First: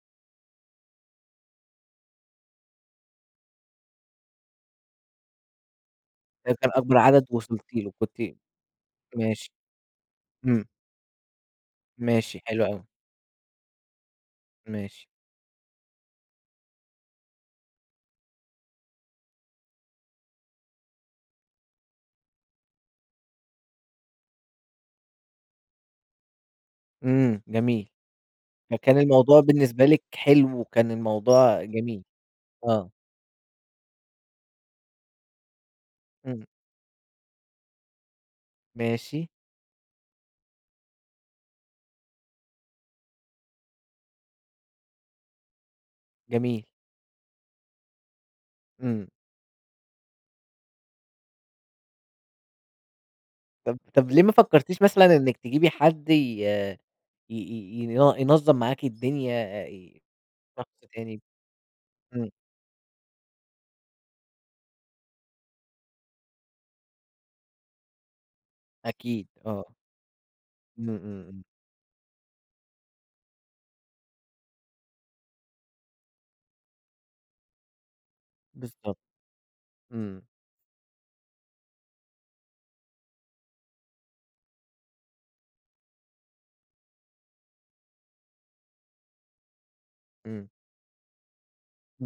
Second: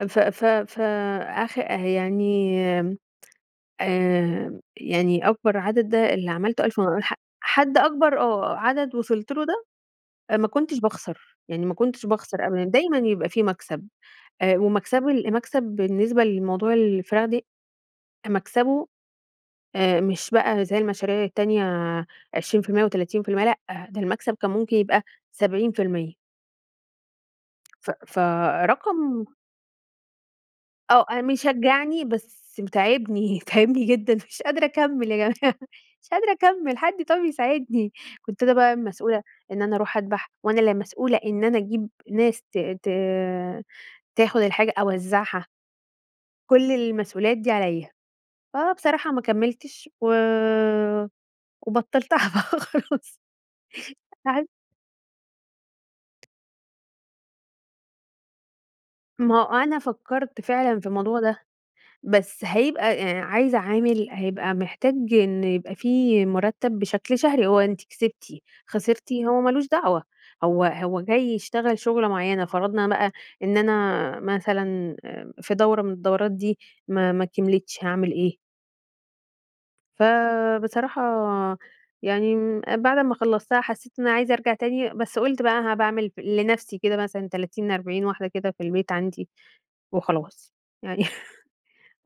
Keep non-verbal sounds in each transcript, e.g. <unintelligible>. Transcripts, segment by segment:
ف ف ف أخ يعني آآ، يعني أكبر عدد ده اللي ده عملته كان 1000 أكبر <unintelligible> ح عدد وصلتِ حد له، أكبر، كنتِ آه عدد وصلت له ماشي. ده ما امم. كنتش باخسر، يعني ما كنتش ماشي، باخسر أبدًا، حلو أوي. دايمًا يبقى في مكسب، آآ، ماشي. ومكسبه ال مكسب بالنسبة لموضوع الفراخ دي مكسبه آآ، مش بقى زي المشاريع التانية 20% و30%، لأ، ده المكسب كان ممكن يبقى 70%. امم، جميل، ف فكان فرقم الموضوع بالنسبة لِك حلو وكان آه، أ الموضوع مشجعني جميل، بس ب آه. تاعبني، تاعبني جدًا، مش قادرة أكمّل يا جماعة مش قادرة امم. أكمّل، حد طب يساعدني، كنت أنا بقى المسؤولة ماشي. إن أنا أروح أدبح، وأنا اللي مسؤولة إن أنا أجيب ناس ت ت تاخد الحاجة أوزعها. جميل. كل المسؤوليات دي عليَّ، امم. فبصراحة ما كمّلتش و وبطّلتها بقى خلاص، طب طب ليه ما تعبت. فكرتيش مثلًا إنِّك تجيبي حد ي ي ي ين ينظم معاكِ ما هو الدنيا، أنا فكرت شخص فعلًا في تاني الموضوع ده، امم. بس هيبقى آآ، عايزة عامل هيبقى محتاج إن يبقى في مرتب بشكل شهري، هو أنتِ كسبتِ خسرتِ أكيد، هو آه. مالوش دعوة، هو امم. امم. هو جاي امم. يشتغل شغلة معينة، فرضنا بقى إن أنا مثلًا في دورة من الدورات دي ما ما كِملِتش، هاعمل إيه؟ بالضبط، امم. فبصراحة يعني امم بعد ما خلّصتها حسيت إن أنا عايزة أرجع تاني، بس قُلت بقى ها باعمل لنَفسي كده مثلًا 30، 40 واحدة كده في البيت عندي امم. وخلاص، يعني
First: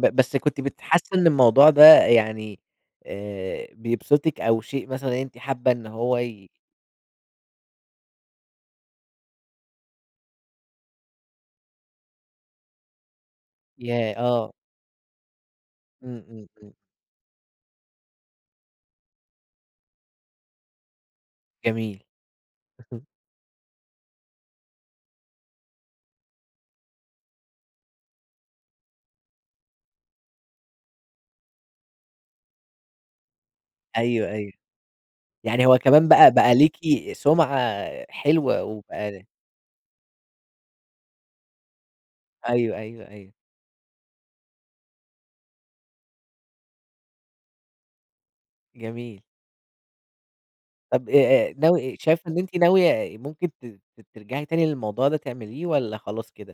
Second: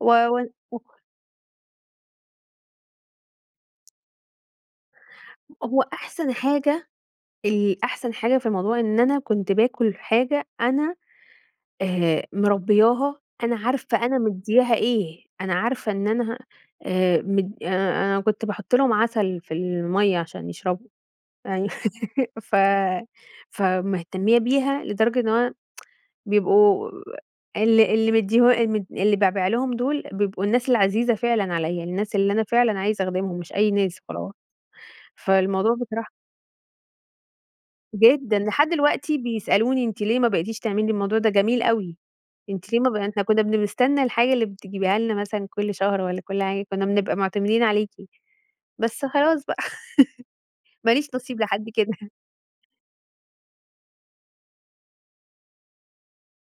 و بس و كنت وكل بتحسي إن الموضوع ده يعني آآ، بيبسطِك أو شيء مثلًا إن أنتِ حابة هو إن هو أحسن ي حاجة ال أحسن حاجة في الموضوع إن أنا كنت باكل حاجة أنا آآ، مربّياها، أنا عارفة ياه! أنا آه. مدياها إيه، أنا عارفة إن امم، أنا امم، امم. آآ، مد أنا كنت باحط لهم عسل في المَيّة عشان يشربوا، أيوه، جميل. <laughs> ف <chuckles> فمهتميّة بيها لدرجة إنه أنا <tsk> بيبقوا ال اللي مدياه اللي م اللي بابيع لهم دول بيبقوا الناس العزيزة فعلًا عليَّ، الناس اللي أنا فعلًا عايزة أخدمهم مش أي ناس أيوه، وخلاص. أيوه. يعني فالموضوع هو كمان بصراحة بقى بقى ليكِ سُمعة جدًا، حلوة لحد دلوقتي وبقى بيسألوني: "أنتِ ليه ما بقيتيش تعملي الموضوع ده جميل أوي، أنتِ أيوه، ليه ما بقى أيوه، إحنا أيوه. كنا بنستنى الحاجة اللي بتجيبيها لنا مثلًا كُلّ شهر والّا كُلّ حاجة، كنا بنبقى معتمدين عليكِ." بس جميل. خلاص بقى، <laughs> ماليش طب نصيب آآ لحد ناو كده. <chuckles> شايفة إن أنتِ ناوية ممكن ت ت ترجعي تاني للموضوع ده تعمليه والّا خلاص كده؟